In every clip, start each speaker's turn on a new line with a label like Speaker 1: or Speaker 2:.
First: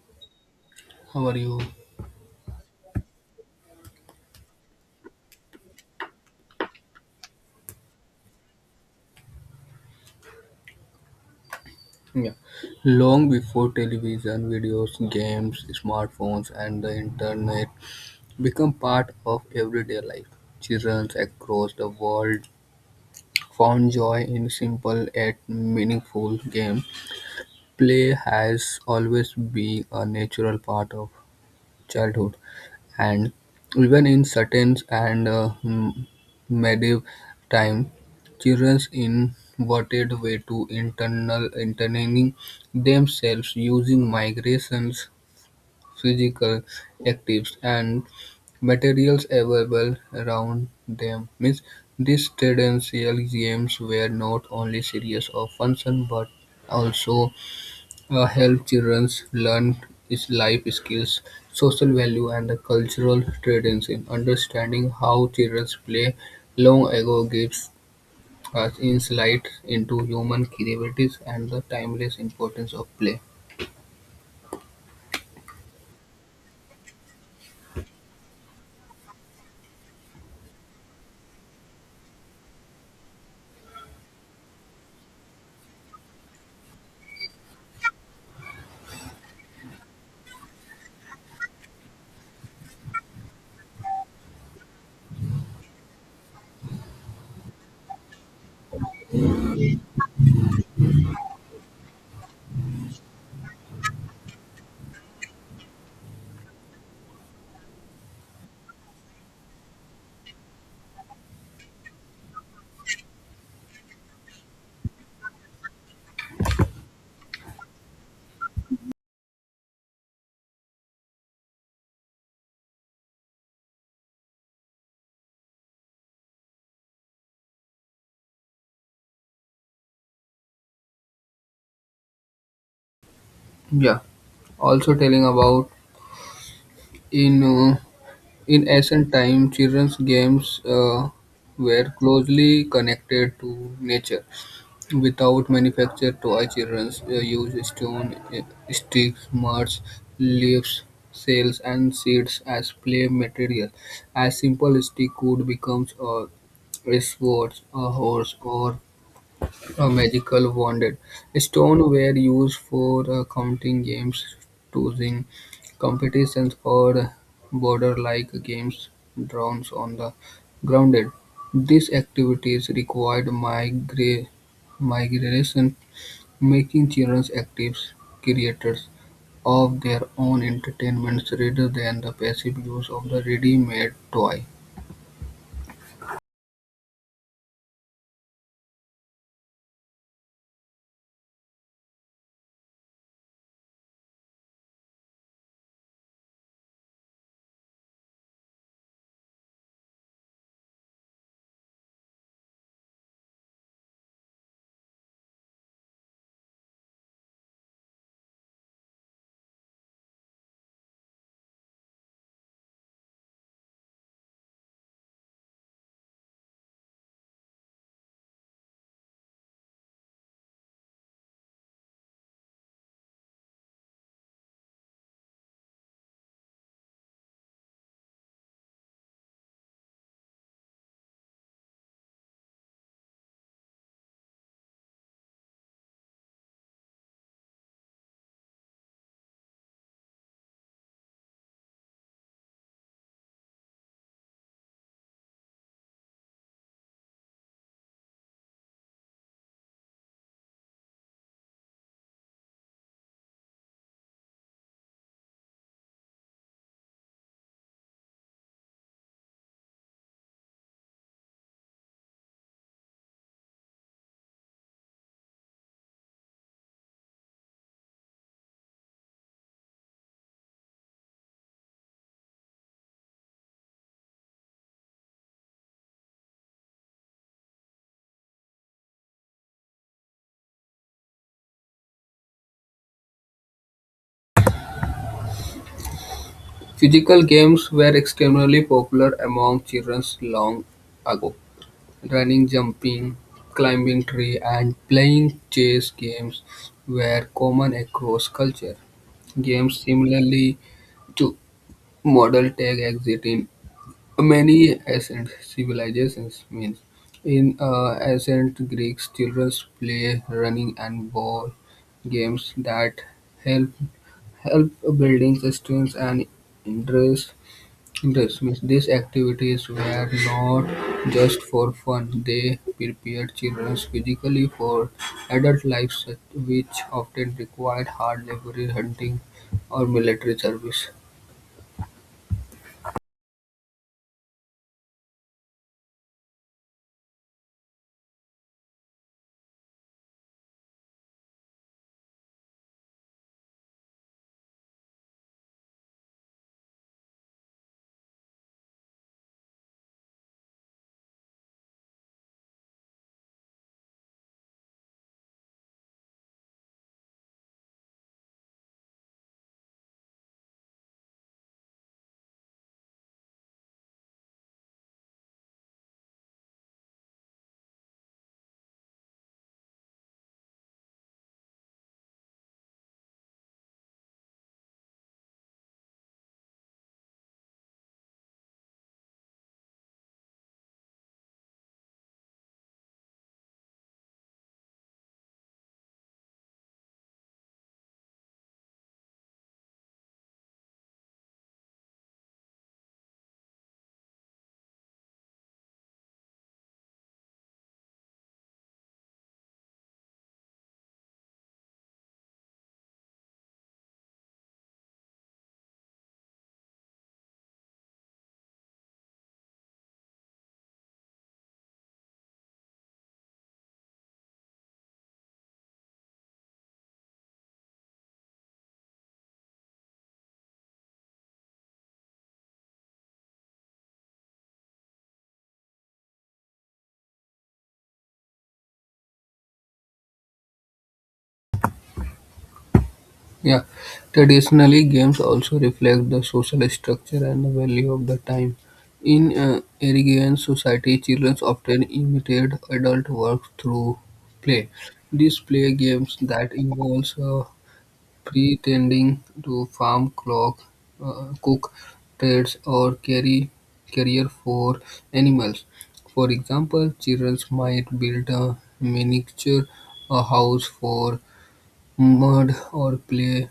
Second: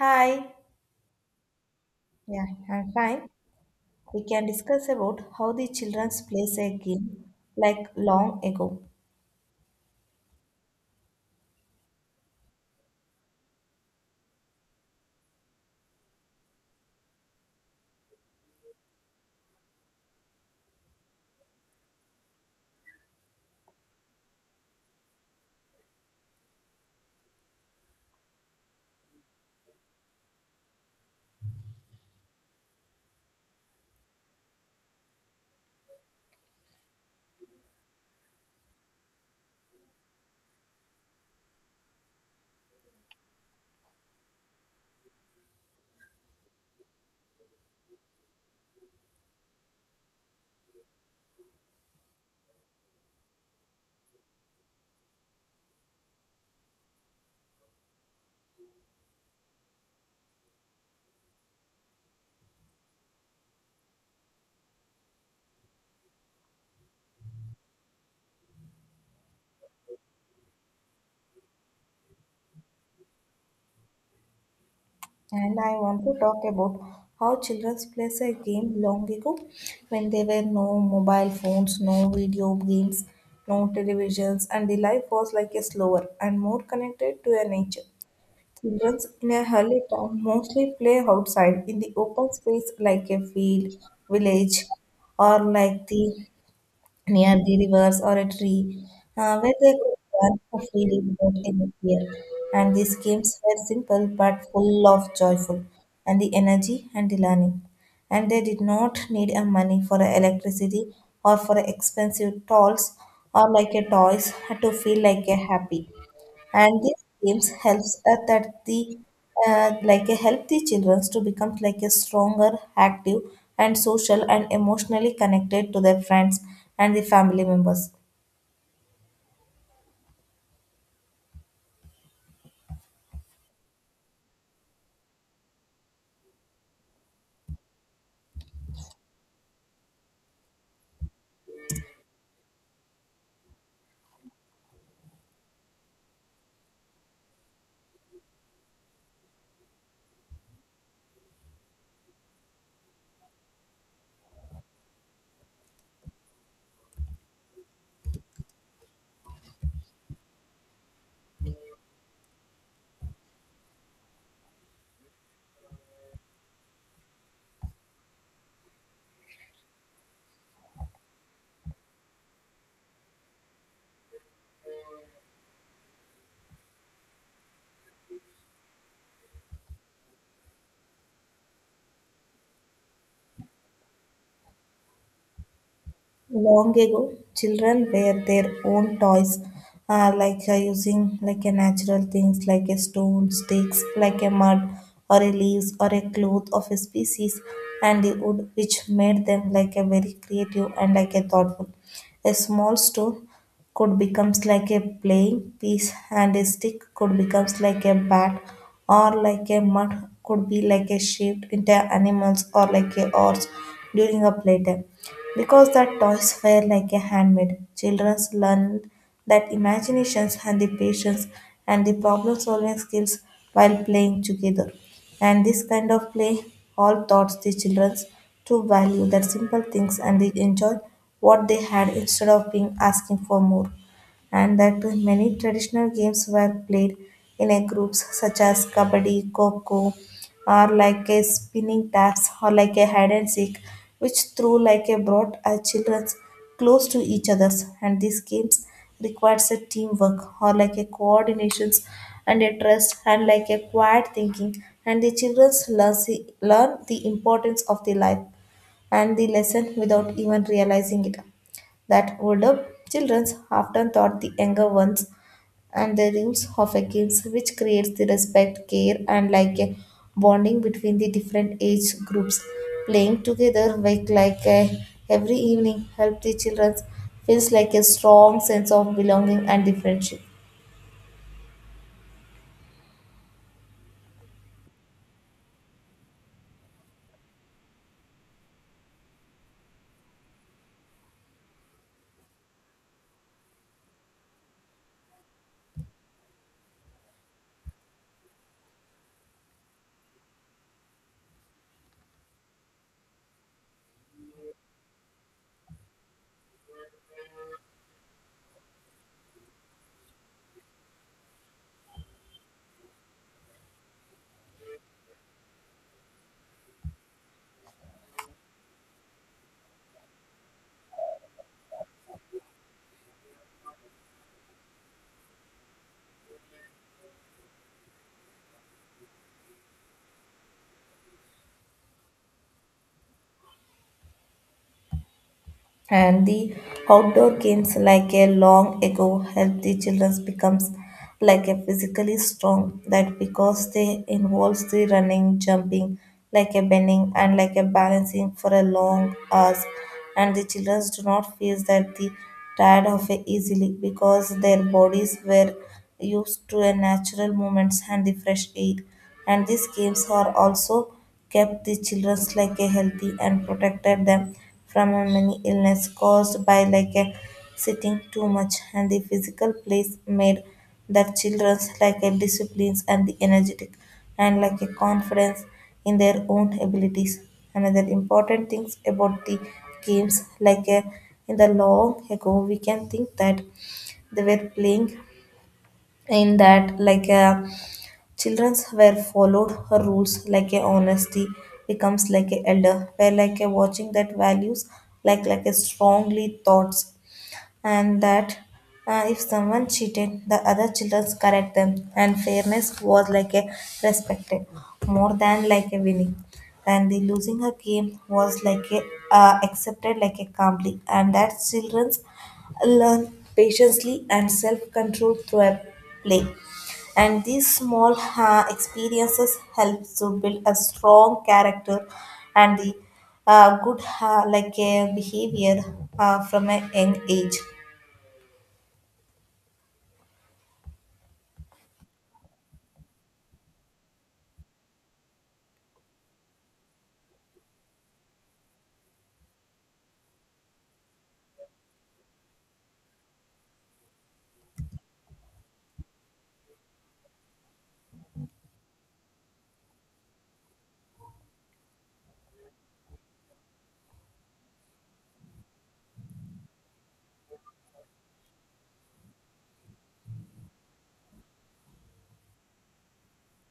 Speaker 1: Hi,
Speaker 2: How are you?
Speaker 1: yeah, I'm fine. We can discuss about how the childrens plays a game like long ago.
Speaker 2: Yeah. Long before television, videos, games, smartphones, and the internet become part of everyday life, children across the world found joy in simple yet meaningful games. Play has always been a natural part of childhood. And even in certain and medieval time, childrens inverted way to internal entertaining themselves using migrations, physical actives, and materials available around them means these traditional games were not only serious of function but also help children learn is life skills, social value, and the cultural traditions. Understanding how children play long ago gives us insight into human creativity and the timeless importance of play.
Speaker 1: And I want to talk about how childrens plays a game long ago when there were no mobile phones, no video games, no televisions, and the life was like a slower and more connected to a nature. Children in a early town mostly play outside in the open space like a field, village, or like the near the rivers or a tree where they could run freely without any fear. And these games were simple but full of joyful and the energy and the learning. And they did not need a money for electricity or for expensive dolls or like a toys to feel like a happy, and these games helps that the like help the children to become like a stronger active and social and emotionally connected to their friends and the family members.
Speaker 2: Yeah. Also telling about in uh, in ancient time, children's games were closely connected to nature. Without manufactured toy, children use stones, sticks, mud, leaves, shells, and seeds as play material. A simple stick could become a sword, a horse, or a magical wand. Stones were used for counting games, choosing competitions, or border-like games drones on the grounded. These activities required migration, making children active creators of their own entertainments rather than the passive use of the ready-made toy.
Speaker 1: Long ago children were their own toys, like using like a natural things like a stone sticks like a mud or a leaves or a cloth of a species and the wood, which made them like a very creative and like a thoughtful. A small stone could becomes like a playing piece and a stick could becomes like a bat, or like a mud could be like a shaped into animals or like a horse during a playtime. Because the toys were like a handmade, children learn that imaginations and the patience and the problem solving skills while playing together, and this kind of play all taught the children to value that simple things and they enjoy what they had instead of being asking for more. And that many traditional games were played in a groups such as kabaddi, coco, or like a spinning taps or like a hide and seek, which through like a brought our children close to each others. And these games requires a teamwork or like a coordinations and a trust and like a quiet thinking. And the children learn the importance of the life and the lesson without even realizing it, that older children often taught the younger ones and the rules of a kids, which creates the respect care and like a bonding between the different age groups. Playing together like a, every evening help the children feels like a strong sense of belonging and the friendship.
Speaker 2: Physical games were extremely popular among children long ago. Running, jumping, climbing trees, and playing chess games were common across culture. Games similarly to model tag exist in many ancient civilizations means in ancient Greeks, children play running and ball games that help help building strength and interest. Interest means these activities were not just for fun; they prepared children physically for adult life, which often required hard labor, hunting, or military service.
Speaker 1: And the outdoor games like a long ago help the children becomes like a physically strong, that because they involves the running jumping like a bending and like a balancing for a long hours, and the children do not feel that the tired of it easily because their bodies were used to a natural movements and the fresh air. And these games are also kept the children like a healthy and protected them from a many illness caused by like a sitting too much, and the physical place made that children's like a disciplines and the energetic and like a confidence in their own abilities. Another important things about the games like a, in the long ago we can think that they were playing in that like a Children's were followed her rules like a honesty becomes like a elder were like a watching that values like a strongly thoughts. And that, if someone cheated, the other children correct them, and fairness was like a respected more than like a winning, and the losing her game was like a, accepted like a calmly, and that children's learn patiently and self-control through a play. And these small experiences help to build a strong character and the good like a behavior, from a young age.
Speaker 2: Yeah. Traditionally, games also reflect the social structure and the value of the time. In agrarian society, children often imitate adult work through play. These play games that involves pretending to farm, clock, cook trades, or carry carrier for animals. For example, children might build a miniature house for mud or clay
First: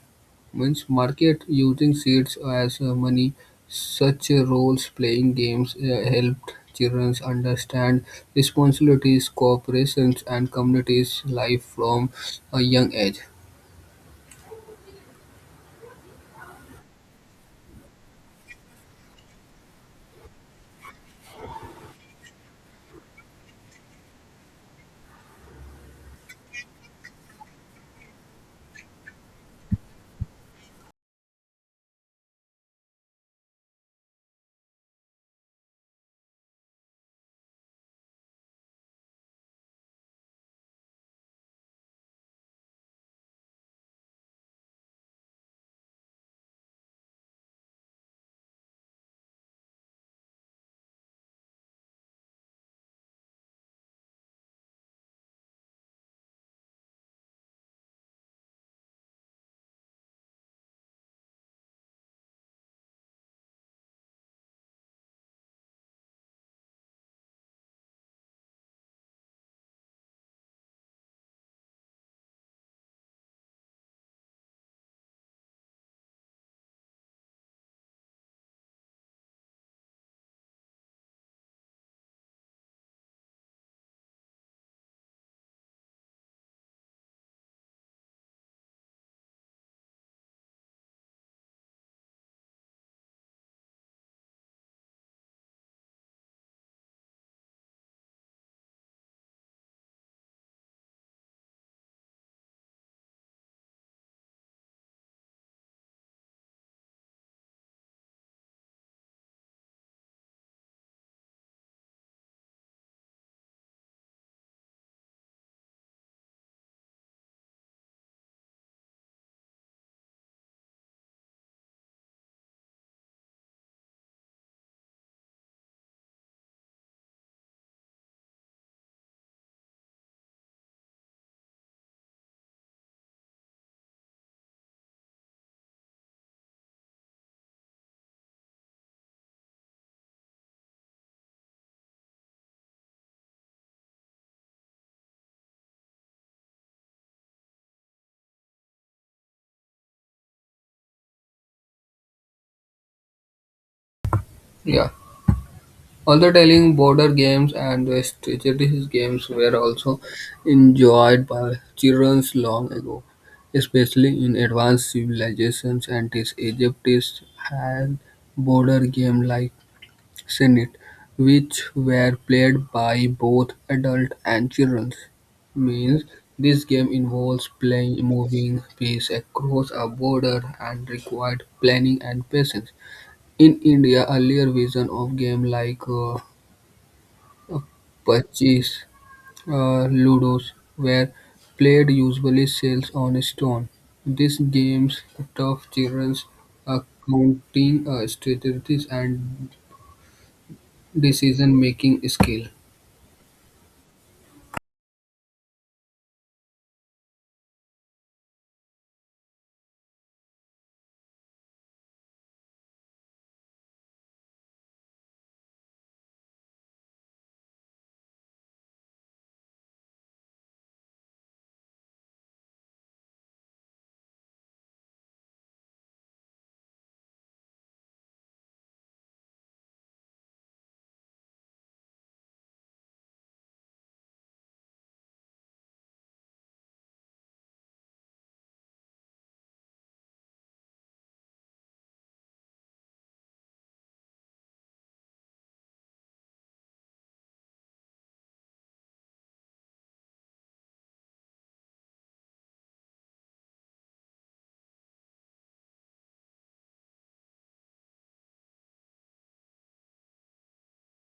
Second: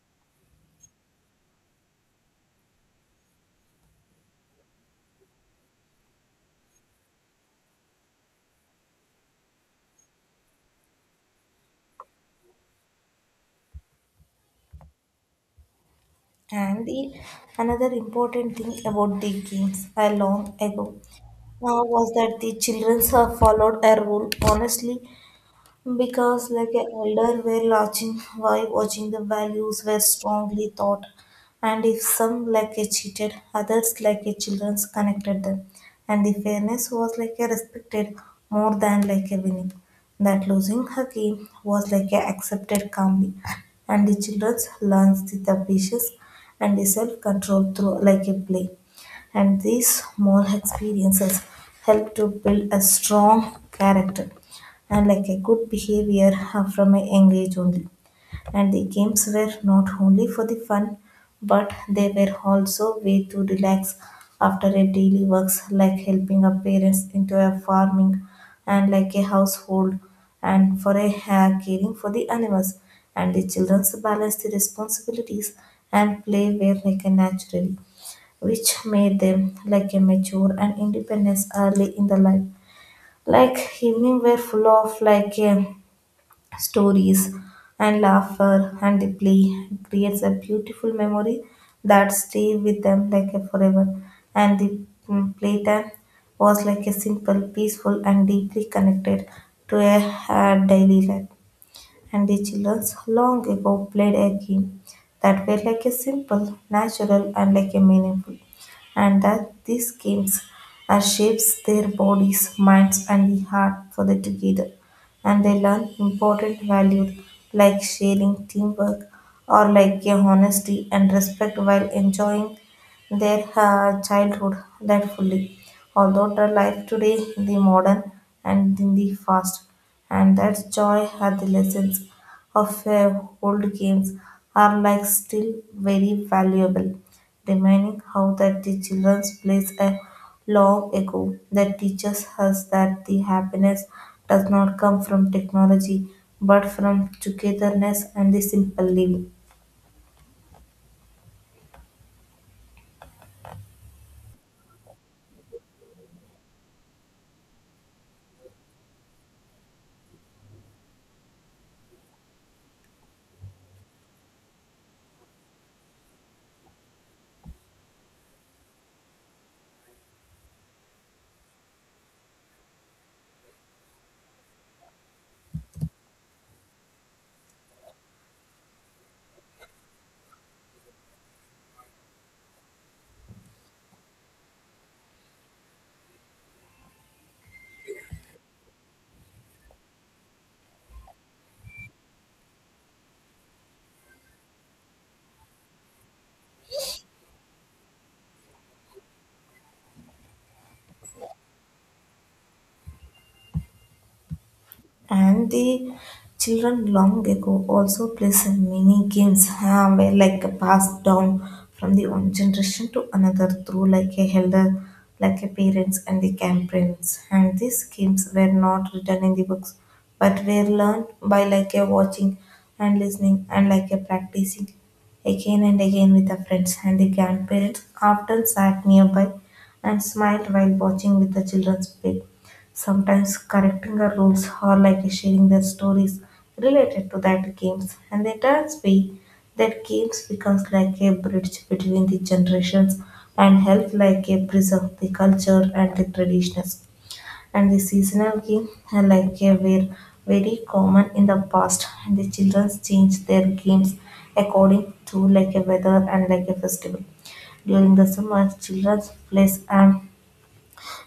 Speaker 2: means market, using seeds as money. Such roles playing games helped children understand responsibilities, corporations, and communities life from a young age.
Speaker 1: And the another important thing about the games, long ago, was that the children have followed a rule honestly because like a elder were watching, while watching the values were strongly taught. And if some like a cheated, others like a children's connected them, and the fairness was like a respected more than like a winning, that losing her game was like a accepted calmly, and the children learns the patience and the self-control through like a play, and these small experiences help to build a strong character and like a good behavior from a young age only. And the games were not only for the fun, but they were also way to relax after a daily works like helping our parents into a farming and like a household and for a caring for the animals. And the children's balance the responsibilities and play were like a naturally, which made them like a mature and independence early in the life. Like evening were full of like stories and laughter and the play, it creates a beautiful memory that stay with them like forever. And the playtime was like a simple peaceful and deeply connected to a, daily life. And the children long ago played a game that were like a simple, natural, and like a meaningful. And that these games are shapes their bodies, minds, and the heart for the together. And they learn important values like sharing, teamwork, or like a honesty and respect while enjoying their childhood that fully. Although the life today, the modern and in the fast, and that joy had the lessons of old games are like still very valuable, reminding how that the children's plays a long ago that teaches us that the happiness does not come from technology but from togetherness and the simple living.
Speaker 2: Yeah. Although telling border games and the strategies games were also enjoyed by children long ago, especially in advanced civilizations and Egypt had border game like Senate, which were played by both adults and children, means this game involves playing moving piece across a border and required planning and patience. In India, earlier versions of game like Pachis, Ludos were played usually shells on stone. These games taught children accounting strategies and decision-making skill.
Speaker 1: And the children long ago also play some mini games, where like passed down from the one generation to another through like a elder like a parents and the grandparents. And these games were not written in the books but were learned by like a watching and listening and like a practicing again and again with the friends, and the grandparents often sat nearby and smiled while watching with the children's play, sometimes correcting the rules or like sharing their stories related to that games. And they turns be that games becomes like a bridge between the generations and help like a preserve the culture and the traditions. And the seasonal game, like were very common in the past, and the children change their games according to like a weather and like a festival. During the summer children plays and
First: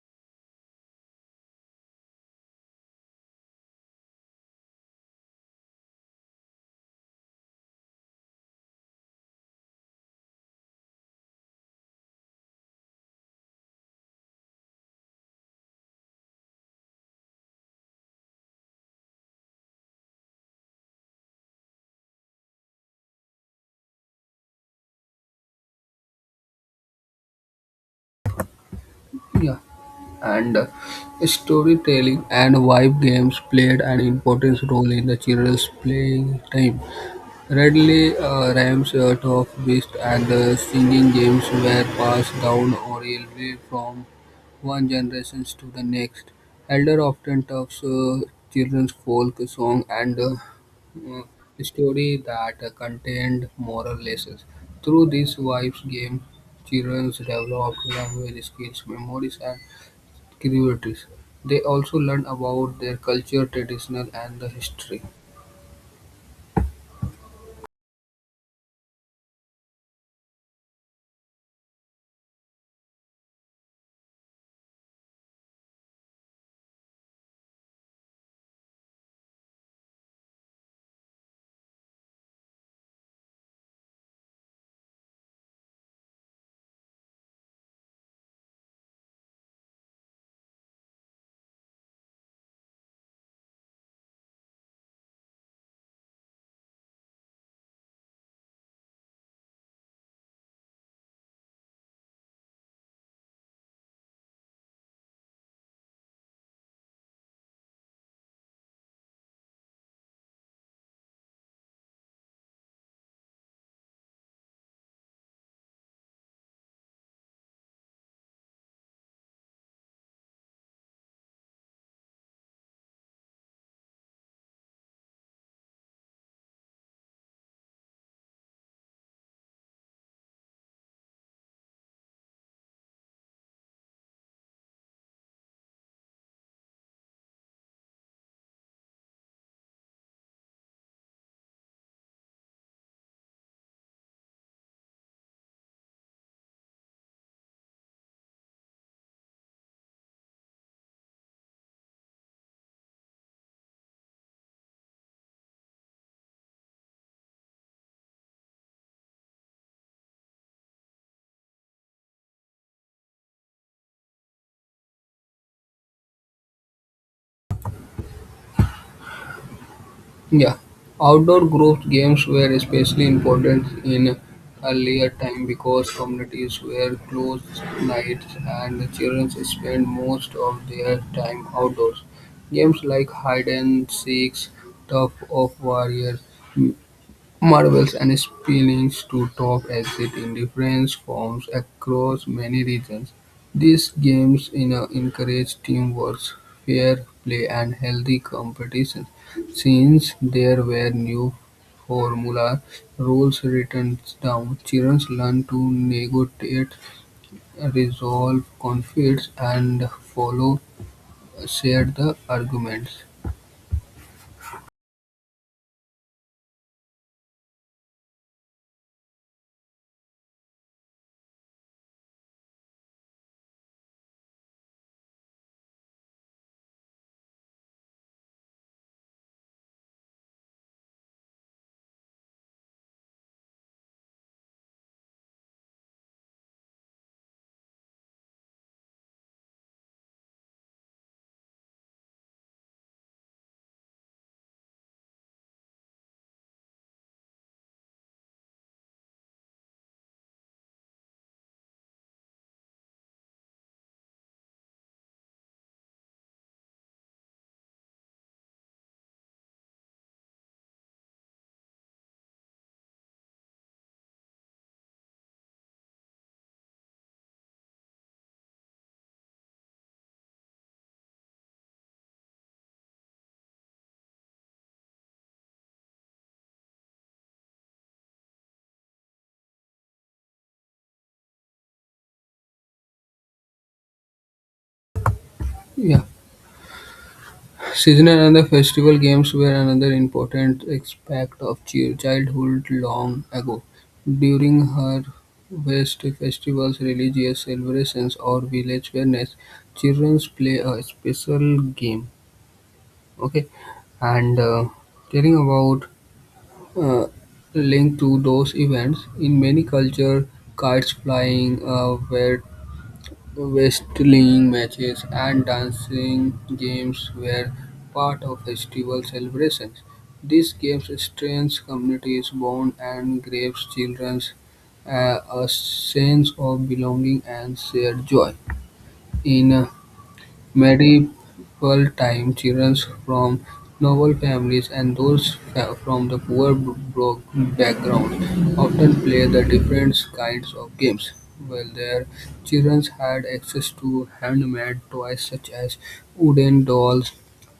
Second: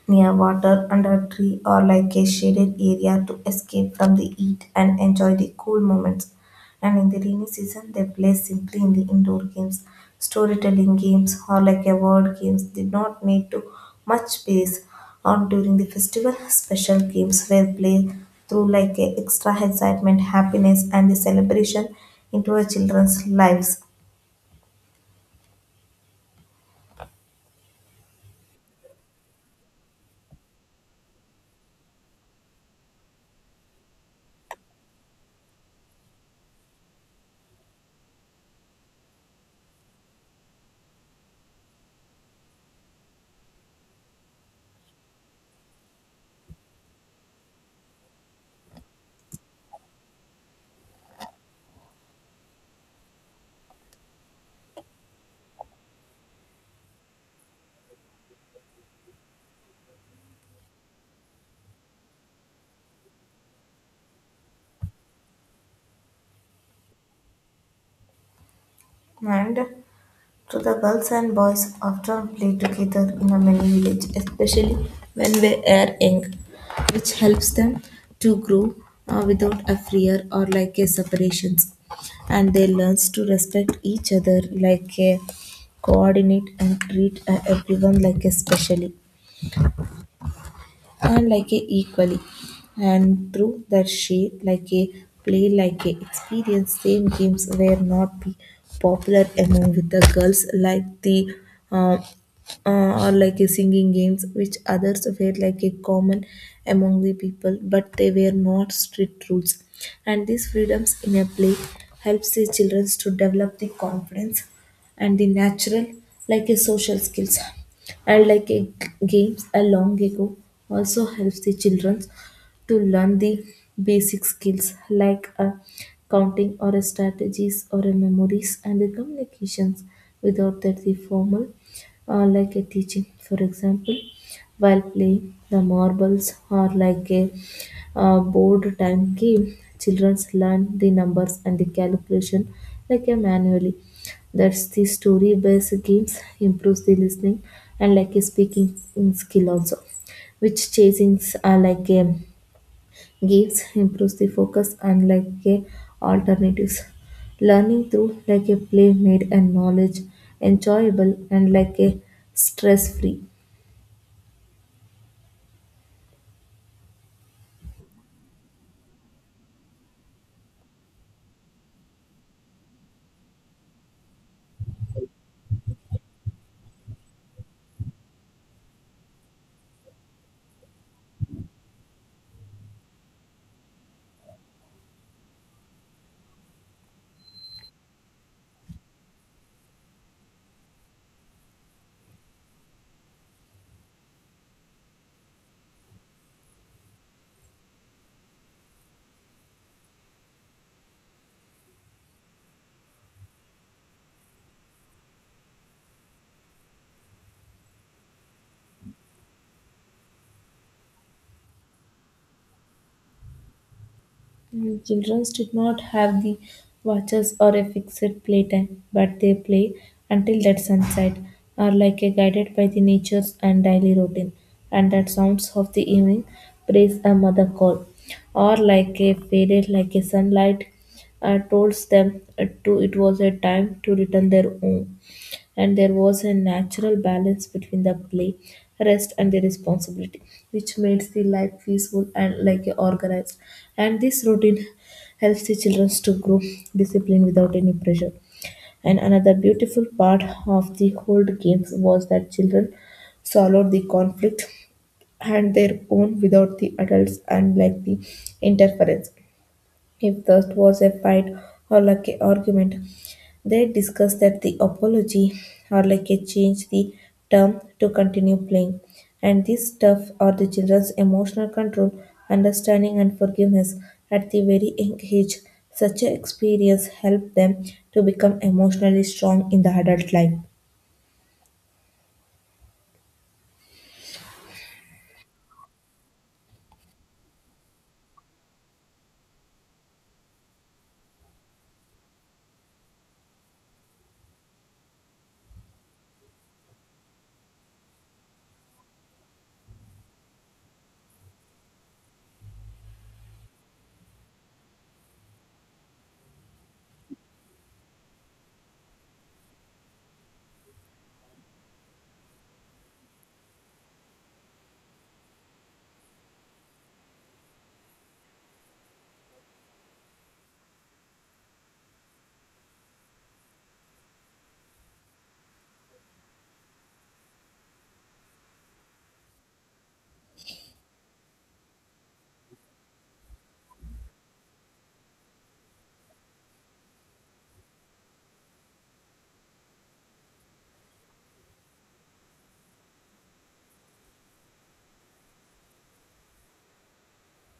Speaker 1: near water under a tree or like a shaded area to escape from the heat and enjoy the cool moments. And in the rainy season, they play simply in the indoor games. Storytelling games or like a word games did not need to much space. Or during the festival, special games were played through like a extra excitement, happiness, and the celebration into our children's lives.
Speaker 2: Yeah, and storytelling and vibe games played an important role in the children's playing time. Readily, rhymes, talk, beasts, and singing games were passed down orally from one generation to the next. Elder often taught children's folk song and story that contained moral lessons. Through these wives game, children developed language skills, memories, and curiosities. They also learn about their culture, traditional, and the history.
Speaker 1: And so the girls and boys often play together in a mini village, especially when they are young, which helps them to grow without a fear or like a separations. And they learn to respect each other like a coordinate and treat everyone like especially. And like a equally, and through that she like a play like a experience same games were not be popular among with the girls, like the uh, or like a singing games which others were like a common among the people, but they were not strict rules, and these freedoms in a play helps the children to develop the confidence and the natural like a social skills. And like a, games along ago also helps the children to learn the basic skills like counting or a strategies or a memories and the communications without that the formal like a teaching. For example, while playing the marbles or like a board time game, children learn the numbers and the calculation like a manually. That's the story based games improves the listening and like a speaking skill also. Which chasings are like a games improves the focus and like a alternatives. Learning through like a play made and knowledge enjoyable and like a stress free.
Speaker 2: Yeah, outdoor group games were especially important in earlier time because communities were close nights and the children spent most of their time outdoors. Games like hide and seek, tug of warriors, marbles and spillings to top exist in different forms across many regions. These games, you know, encourage teamwork, fair play, and healthy competition. Since there were new formula rules written down, children learn to negotiate, resolve conflicts, and follow shared arguments.
Speaker 1: Children did not have the watches or a fixed playtime, but they play until that sunset, are like a guided by the nature's and daily routine. And that sounds of the evening praise a mother call, or like a faded like a sunlight, told them to it was a time to return their home, and there was a natural balance between the play, rest, and the responsibility, which makes the life peaceful and like organized. And this routine helps the children to grow discipline without any pressure. And another beautiful part of the whole games was that children swallowed the conflict and their own without the adults and like the interference. If that was a fight or like an argument, they discussed that the apology or like a change the term to continue playing. And this stuff or the children's emotional control, understanding and forgiveness at the very young age. Such an experience helped them to become emotionally strong in the adult life.
Speaker 2: Yeah. Seasonal and the festival games were another important aspect of childhood long ago. During harvest festivals, religious celebrations, or village fairness, children play a special game. Okay, and telling about uh, linked to those events in many culture, kites flying were wrestling matches and dancing games were part of festival celebrations. These games strengthened communities bond and gave children a sense of belonging and shared joy. In medieval times, children from noble families and from the poor backgrounds often played the different kinds of games, while their children had access to handmade toys such as wooden dolls,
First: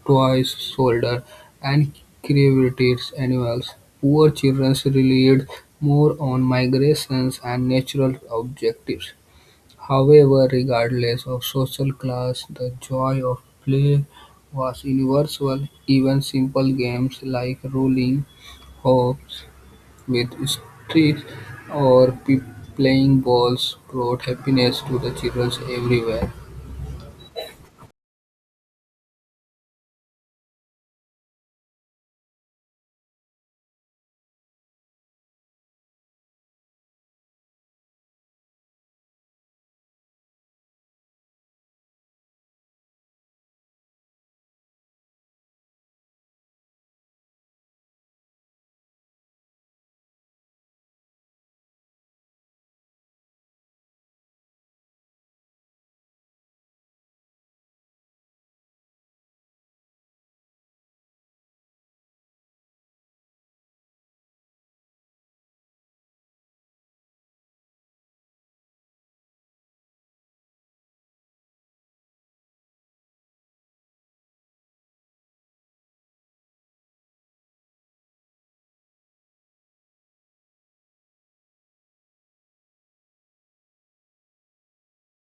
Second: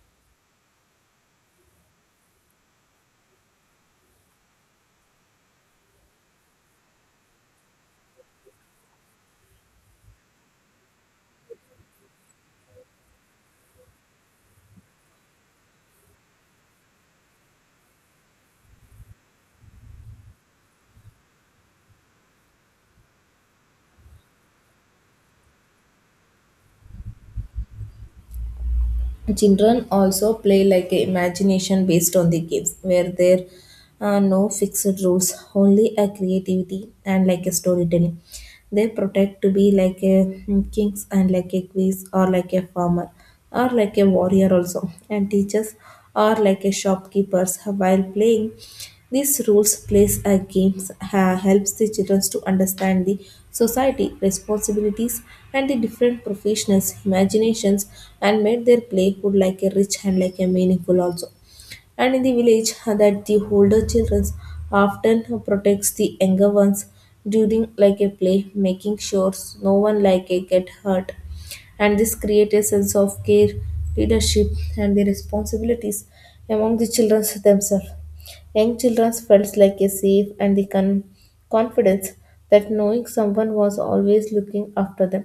Speaker 2: toys, solder, and created animals. Poor children relied more on migrations and natural objectives. However, regardless of social class, the joy of play was universal; even simple games like rolling hops with sticks or playing balls brought happiness to the children everywhere.
Speaker 1: Children also play like a imagination based on the games where there are no fixed rules, only a creativity and like a storytelling. They protect to be like a kings and like a quiz or like a farmer or like a warrior also and teaches or like a shopkeepers while playing these rules plays a games helps the children to understand the society responsibilities and the different professionals imaginations and made their play would like a rich and like a meaningful also, and in the village that the older children often protects the younger ones during like a play, making sure no one like a get hurt. And this creates a sense of care, leadership, and the responsibilities among the children themselves. Young children felt like a safe and the confidence that knowing someone was always looking after them,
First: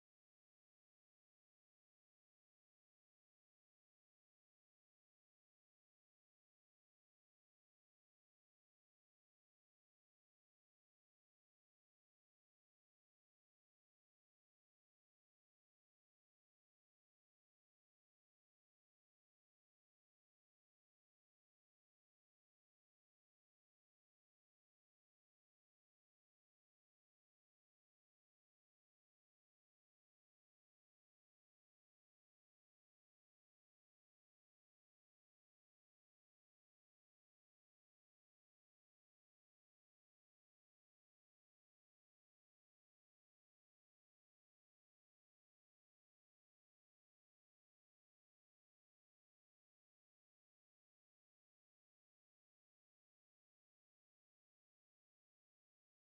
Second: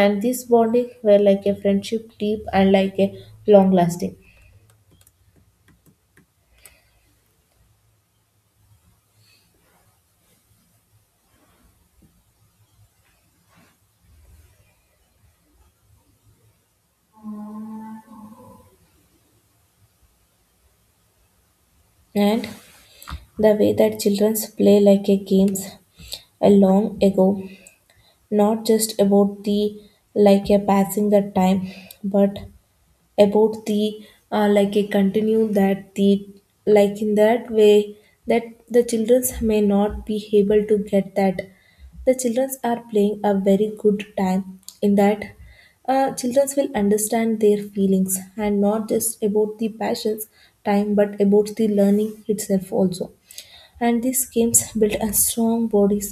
Speaker 1: and this bonding were like a friendship deep and like a long lasting. And the way that childrens play like a games a long ago, not just about the like a passing the time, but about the like a continue that the like in that way that the childrens may not be able to get that the childrens are playing a very good time in that. Children will understand their feelings and not just about the passions time but about the learning itself also. And these schemes build a strong bodies,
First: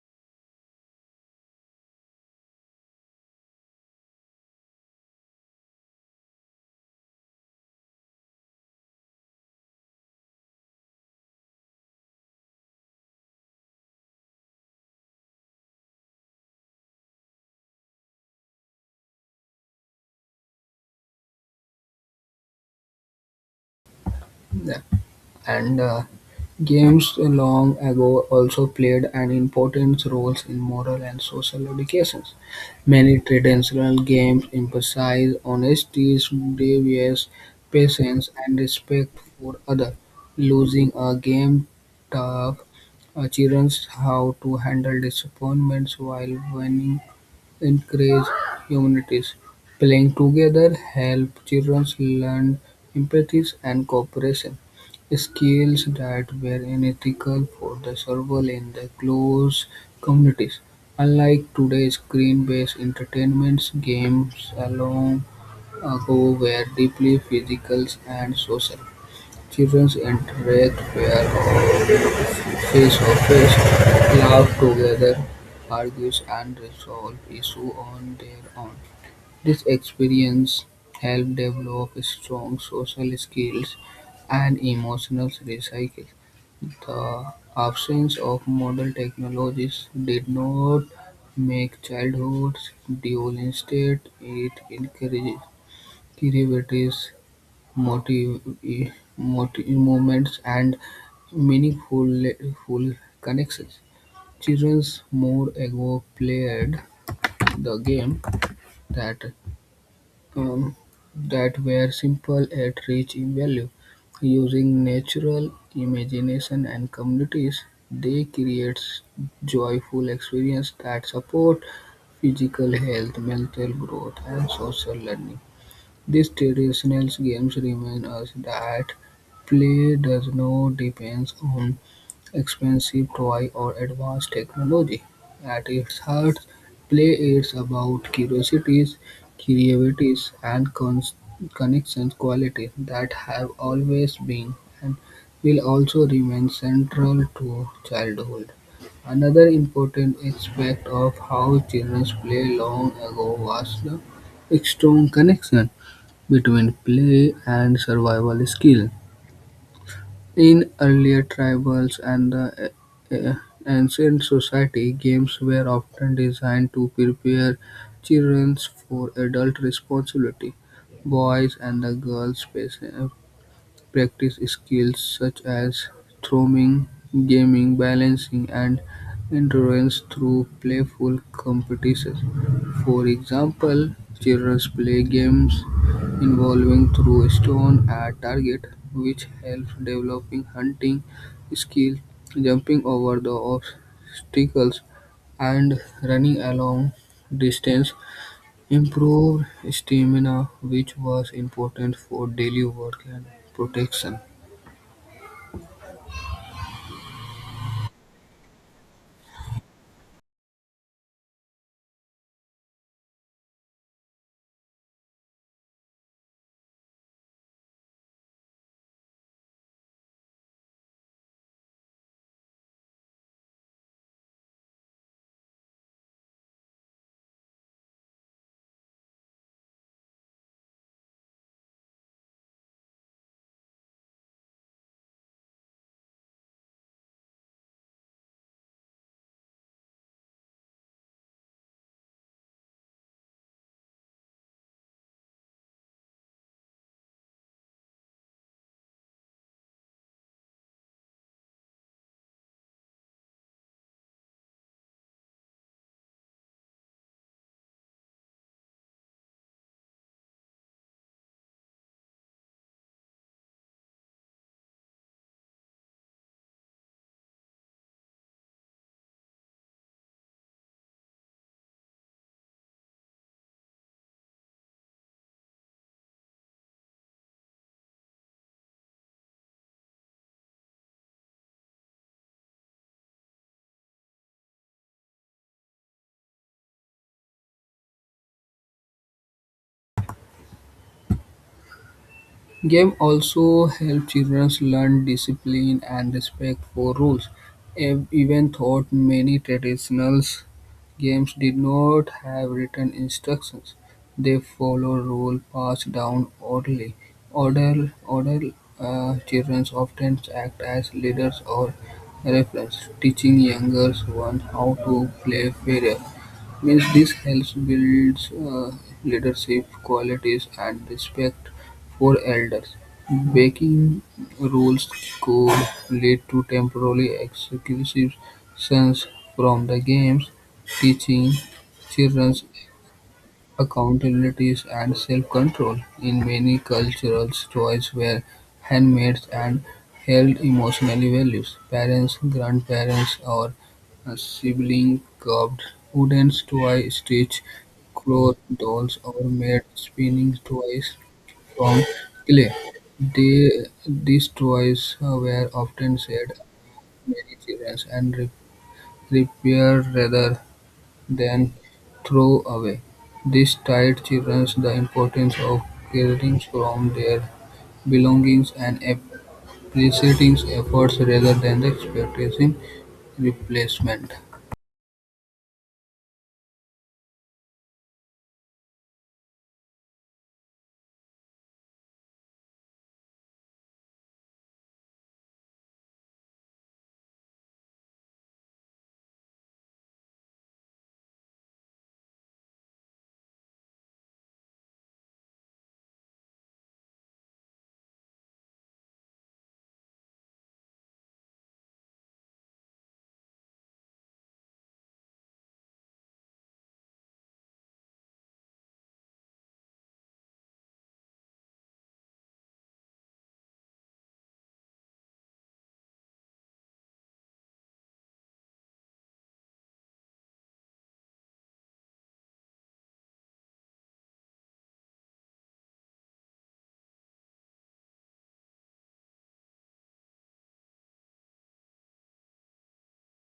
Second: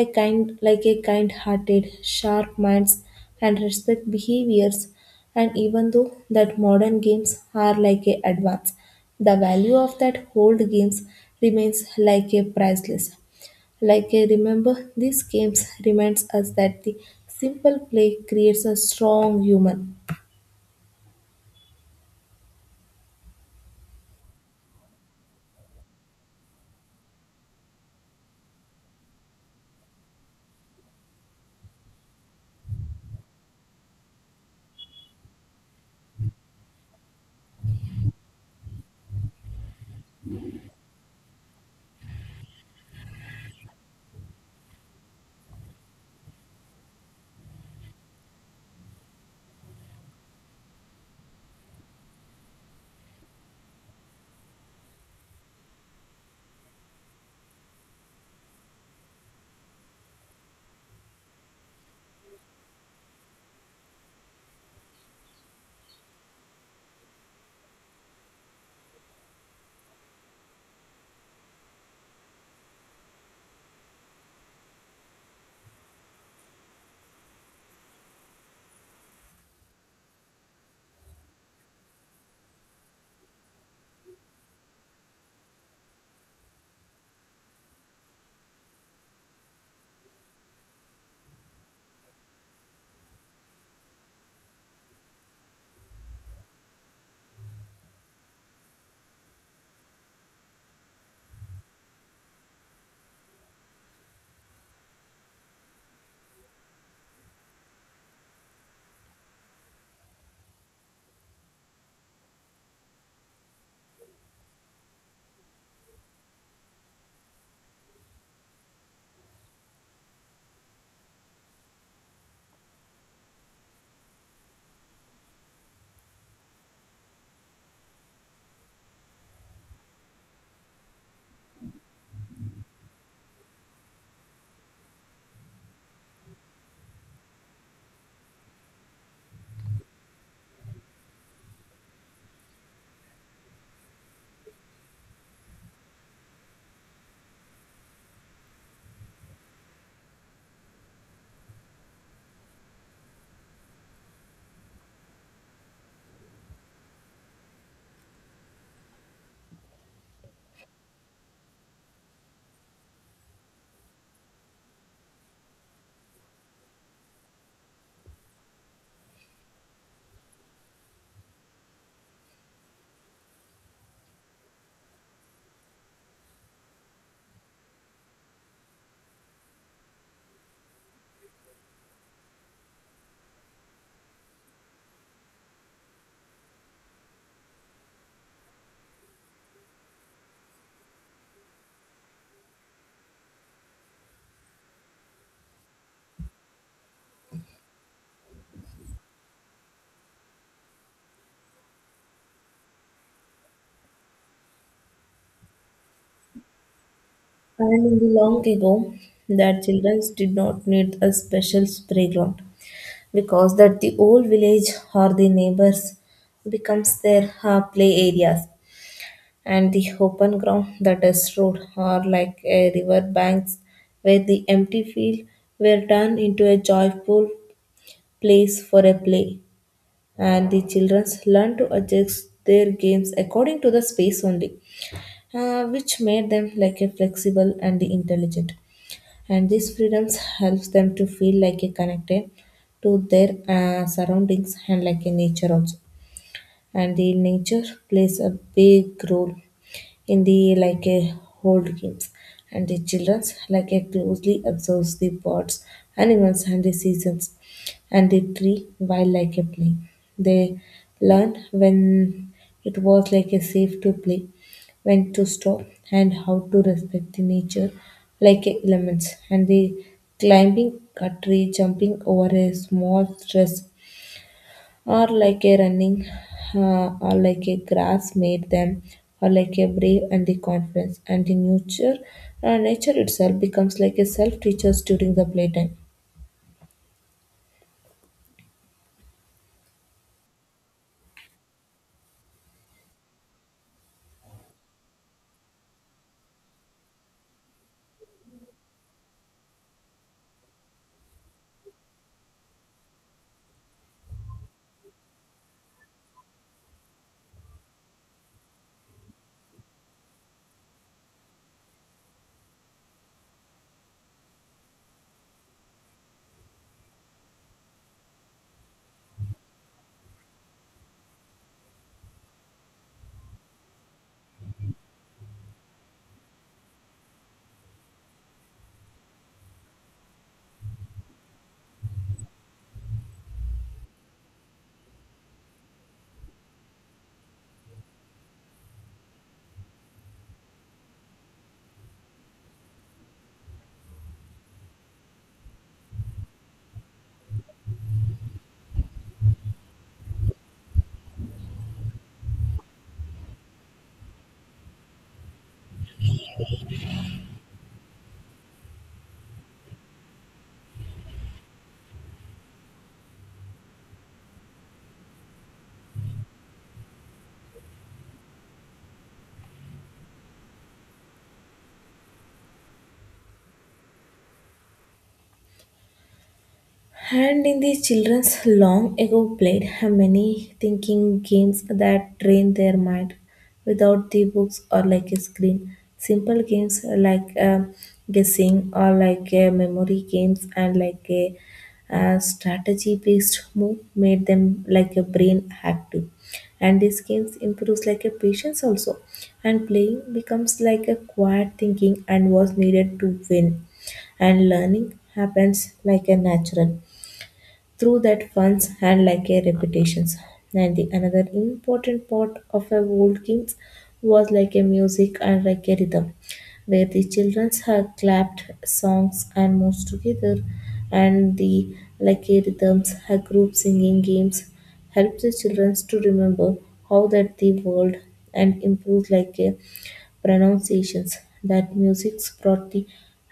Speaker 1: a kind like a kind hearted, sharp minds, and respect behaviors. And even though that modern games are like a advance, the value of that old games remains like a priceless. Like I remember, these games reminds us that the simple play creates a strong human.
Speaker 2: And games long ago also played an important role in moral and social educations. Many traditional games emphasize honesty, devious patience, and respect for others. Losing a game taught children how to handle disappointments, while winning encourage humanities; playing together help children learn empathy and cooperation, skills that were unethical for the survival in the close communities. Unlike today's screen-based entertainments, games a long ago were deeply physical and social. Children interact where his office club together, argue and resolve issues on their own. This experience helped develop strong social skills and emotional resilience. The absence of modern technologies did not make childhood dull. Instead, it encouraged creativity, motive, motive, movements, and meaningful full connections. Childrens more ago played the game that um, that were simple yet rich in value. Using natural imagination and communities, they create joyful experience that support physical health, mental growth, and social learning. These traditional games remind us that play does not depend on expensive toy or advanced technology. At its heart, play is about curiosities, creativities, and connections quality that have always been and will also remain central to childhood. Another important aspect of how children play long ago was the strong connection between play and survival skill. In earlier tribals and the uh, ancient society, games were often designed to prepare children for adult responsibility. Boys and the girls practice skills such as throwing, gaming, balancing, and endurance through playful competitions. For example, children play games involving throw a stone at target, which helps developing hunting skills, jumping over the obstacles, and running along distance. Improve stamina, which was important for daily work and protection.
Speaker 1: And in the long ago, that children did not need a special playground because that the old village or the neighbors becomes their play areas, and the open ground that is road or like a river banks where the empty field were turned into a joyful place for a play. And the children learn to adjust their games according to the space only, which made them like a flexible and intelligent. And these freedoms helps them to feel like a connected to their surroundings and like a nature also. And the nature plays a big role in the like a hold games, and the children's like a closely observes the birds, animals and the seasons and the tree while like a play. They learn when it was like a safe to play, when to stop, and how to respect the nature like a elements. And the climbing a tree, jumping over a small stress, or like a running or like a grass made them or like a brave and the confidence. And the nature, nature itself becomes like a self teachers during the playtime.
Speaker 2: Game also help children learn discipline and respect for rules, even though many traditional games did not have written instructions. They follow rules passed down orally. Older children often act as leaders or referees, teaching younger ones how to play fairly means this helps builds leadership qualities and respect for elders. Breaking rules could lead to temporary exclusions from the games, teaching children accountability and self-control in many cultures toys were handmade and held emotional values; parents, grandparents, or siblings carved wooden toy stitched cloth dolls, or made spinning toys from clay. These toys were often shared among many children and repaired rather than throw away. This taught children the importance of caring for their belongings and appreciating efforts rather than expecting replacement.
Speaker 1: And in the children's long ago played many thinking games that train their mind without the books or like a screen. Simple games like guessing or like memory games and like a strategy based move made them like a brain active. And these games improves like a patience also. And playing becomes like a quiet thinking and was needed to win. And learning happens like a natural through that funds had like a reputations. And the another important part of a old kings was like a music and like a rhythm, where the children had clapped songs and moves together, and the like a rhythms, a group singing games help the children to remember how that the world and improve like a pronunciations that music's brought the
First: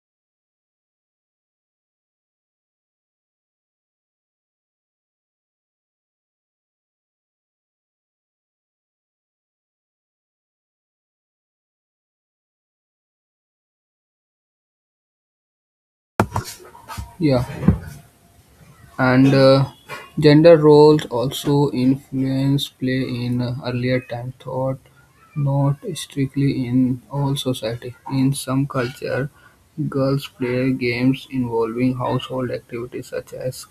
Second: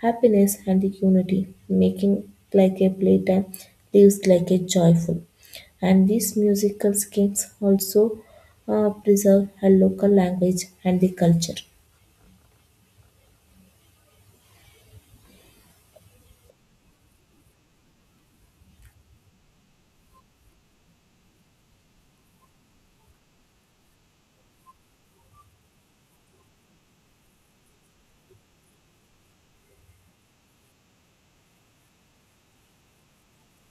Speaker 1: happiness and the unity, making like a playtime lives like a joyful. And these musical schemes also preserve a local language and the culture.
Speaker 2: Yeah, and gender roles also influence play in earlier time thought, not strictly in all society. In some culture, girls play games involving household activities such as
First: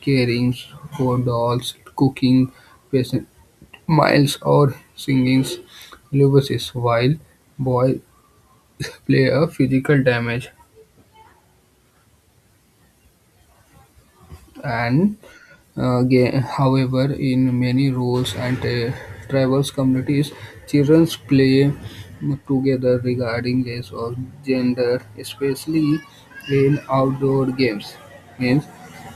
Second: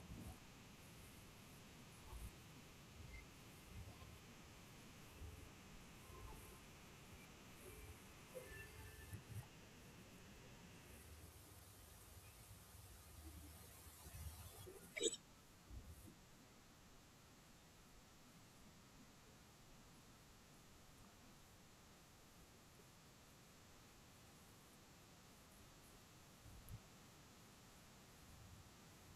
Speaker 2: caring for dolls, cooking pastimes, or singing lullabies, while boys play a physical damage and however, in many rules and tribal communities, children play together regarding race or gender, especially in outdoor games. Means,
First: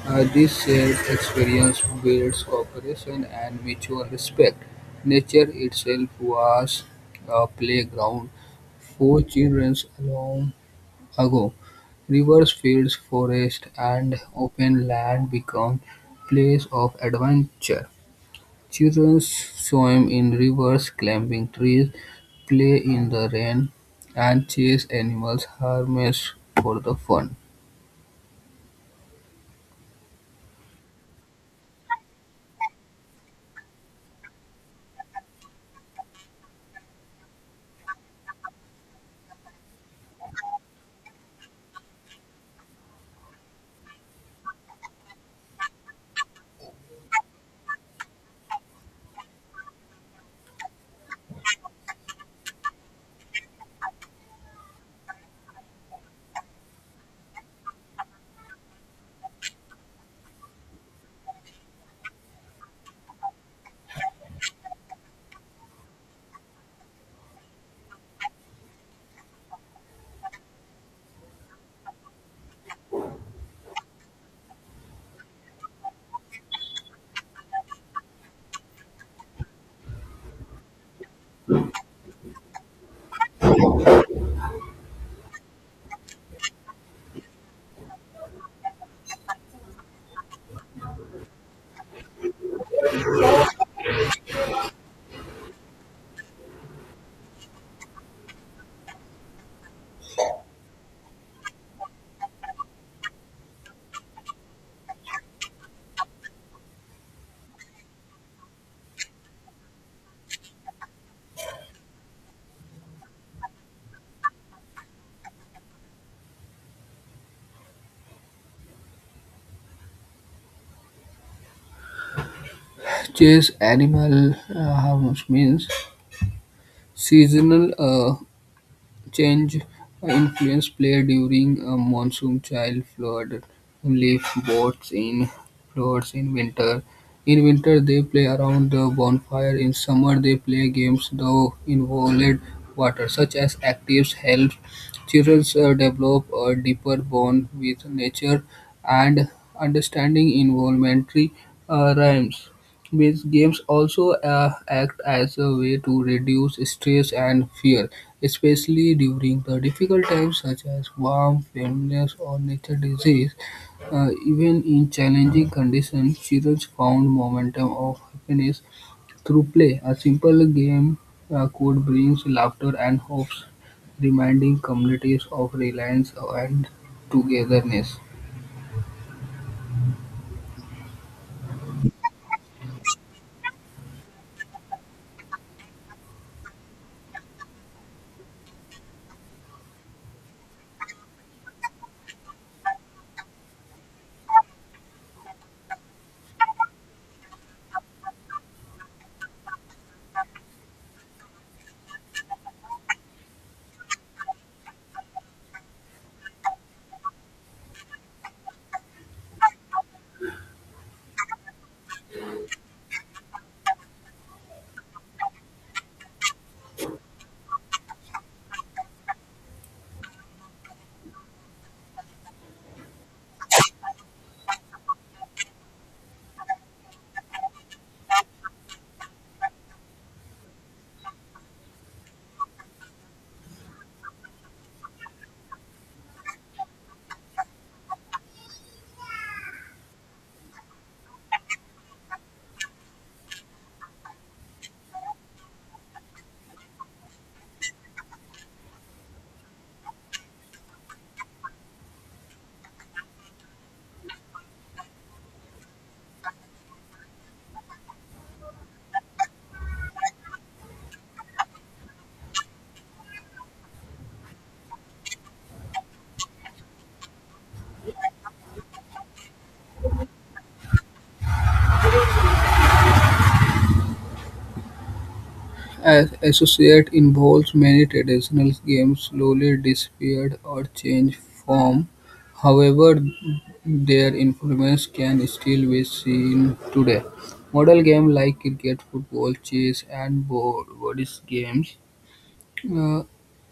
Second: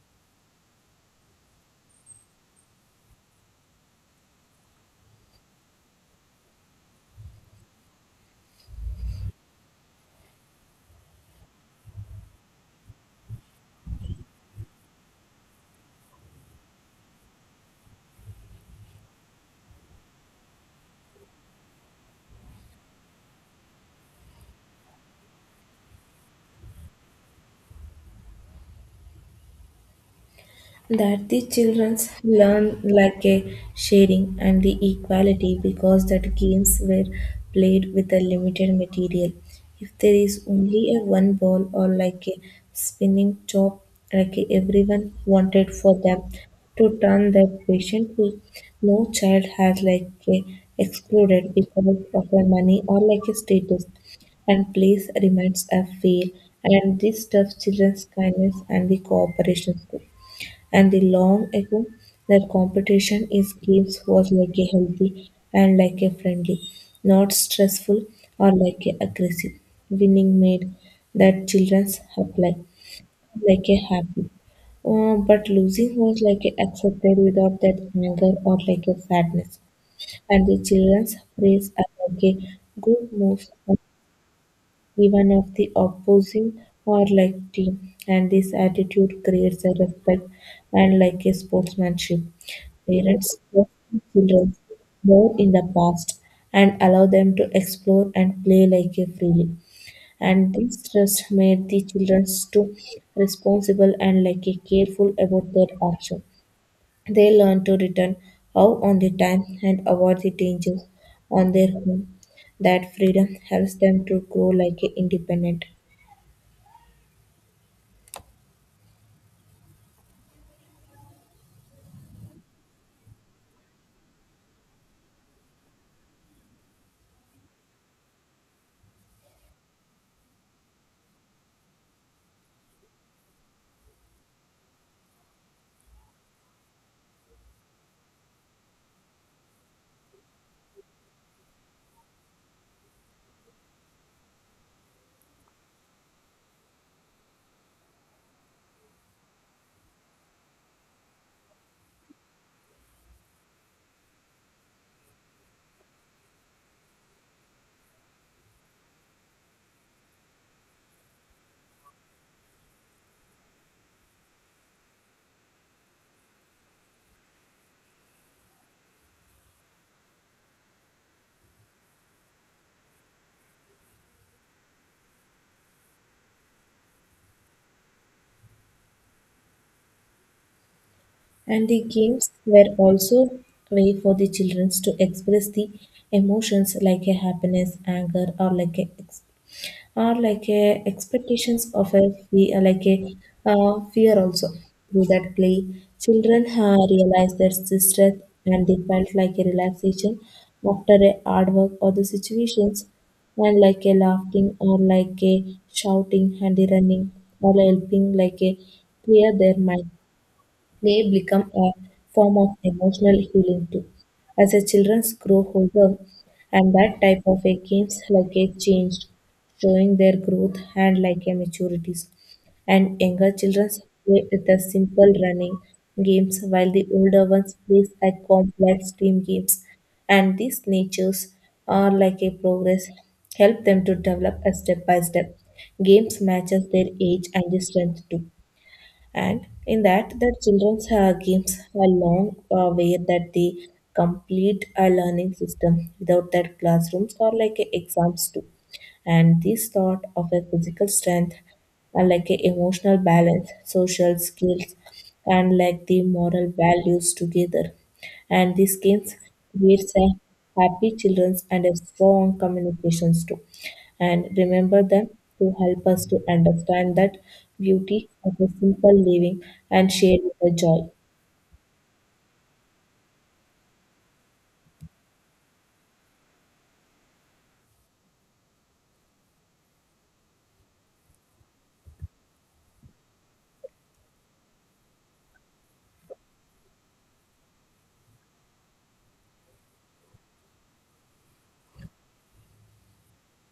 Speaker 2: this shared experience builds cooperation and mutual respect. Nature itself was a playground for children along ago, rivers, fields, forests, and open land become place of adventure. Children swim in rivers, climbing trees, play in the rain, and chase animals harmless for the fun.
Speaker 1: That the childrens learn like a sharing and the equality because that games were played with a limited material. If there is only a one ball or like a spinning top, like a everyone wanted for them to turn that patient to no child has like a exploded because of a money or like a status and place remains a fail. And this stuff children's kindness and the cooperation too. And the long ago that competition in games was like a healthy and like a friendly, not stressful or like a aggressive. Winning made that children's apply like a happy. But losing was like a accepted without that anger or like a sadness. And the children's praise are like a good moves even of the opposing or like team, and this attitude creates a respect and like a sportsmanship. Parents trust their children more in the past and allow them to explore and play like a freely, and this trust made the children to responsible and like a careful about their action. They learn to return how on the time and avoid the dangers on their home. That freedom helps them to grow like an independent.
Speaker 2: Chase animal harmless means seasonal change influence play during a monsoon child flood leaf boats in floods in winter, in winter they play around the bonfire, in summer they play games though involved water such as actives help children develop a deeper bond with nature and understanding involuntary rhymes. These games also act as a way to reduce stress and fear, especially during the difficult times such as warm, illness, or nature disease. Even in challenging conditions, children found momentum of happiness through play. A simple game could bring laughter and hopes, reminding communities of reliance and togetherness.
Speaker 1: And the games were also a way for the children to express the emotions like a happiness, anger, or like a or like a expectations of a like a fear also. Through that play, children realized their strength and they felt like a relaxation after a hard work or the situations, and like a laughing or like a shouting and the running or helping like a clear their mind. Play become a form of emotional healing too. As the children grow older, and that type of a games like a changed, showing their growth and like a maturities. And younger children play with the simple running games, while the older ones play at complex team games. And these natures are like a progress, help them to develop a step by step. Games matches their age and the strength too. And in that the children's games along way that they complete a learning system without that classrooms or like a exams too. And this thought of a physical strength and like a emotional balance, social skills, and like the moral values together, and these games creates a happy children's and a strong communications too, and remember them to help us to understand that beauty of a simple living and share the joy.
Speaker 2: As associate involves many traditional games slowly disappeared or changed form. However, their influence can still be seen today. Model games like cricket, football, chess, and board games uh,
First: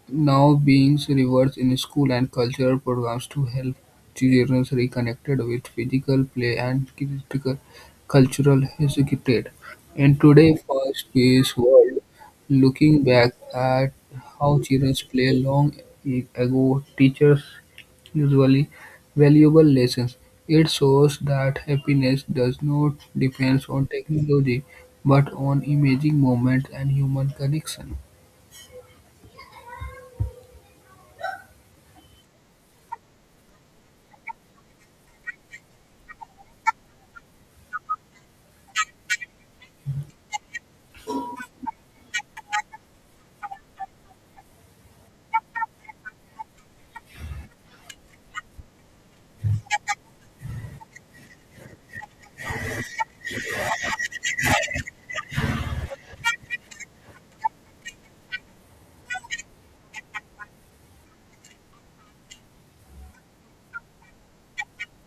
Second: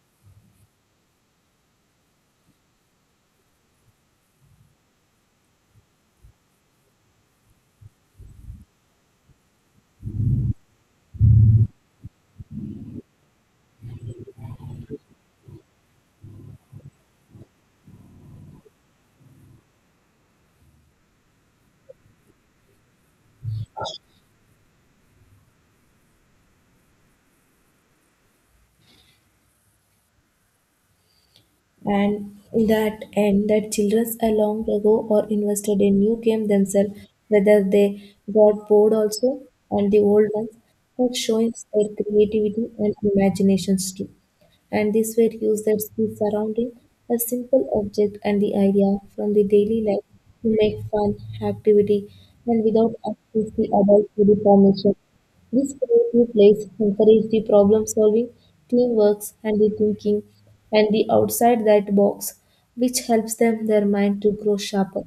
Speaker 2: now being reversed in school and cultural programs to help children reconnected with physical play and critical cultural heritage. In today's fast-paced world, looking back at how children play long ago teachers usually valuable lessons. It shows that happiness does not depend on technology but on imaging moments and human connection.
Speaker 1: And in that end, that childrens a long ago or invested in new game themselves whether they got bored also, and the old ones, but showing their creativity and imaginations too. And this way use their skills surrounding a simple object and the idea from the daily life to make fun activity, and without asking the adult for the permission, these creative plays encourage the problem solving, teamwork, and the thinking and the outside that box, which helps them their mind to grow sharper.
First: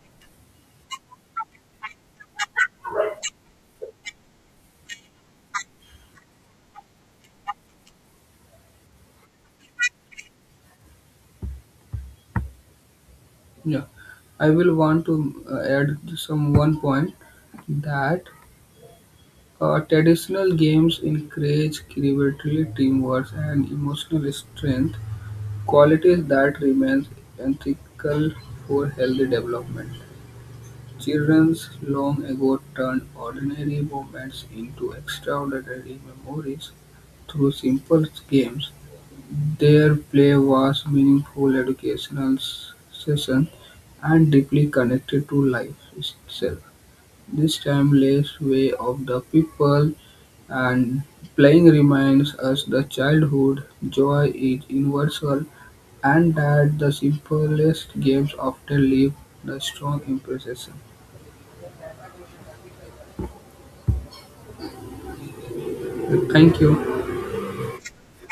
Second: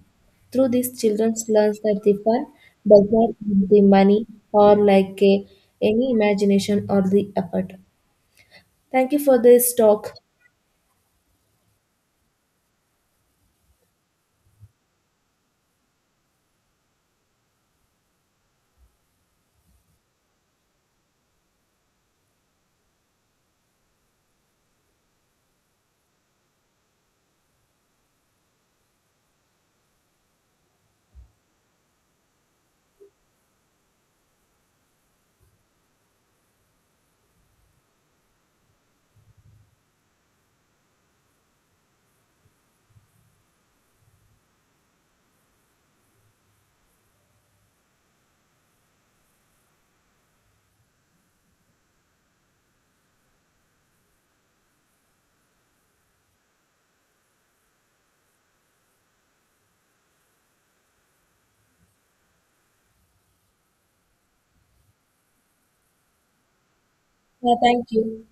Speaker 1: Through this, children learn that the fun does not need the money or like a, any imagination or the effort. Thank you for this talk.
Speaker 2: Yeah, I will want to add some one point that traditional games encourage creativity, teamwork, and emotional strength, qualities that remain ethical for healthy development. Childrens long ago turned ordinary moments into extraordinary memories through simple games their play was meaningful educational session and deeply connected to life itself, this timeless way of the people and playing reminds us the childhood joy is universal and that the simplest games often leave the strong impression. Thank you.
Speaker 1: Yeah, thank you.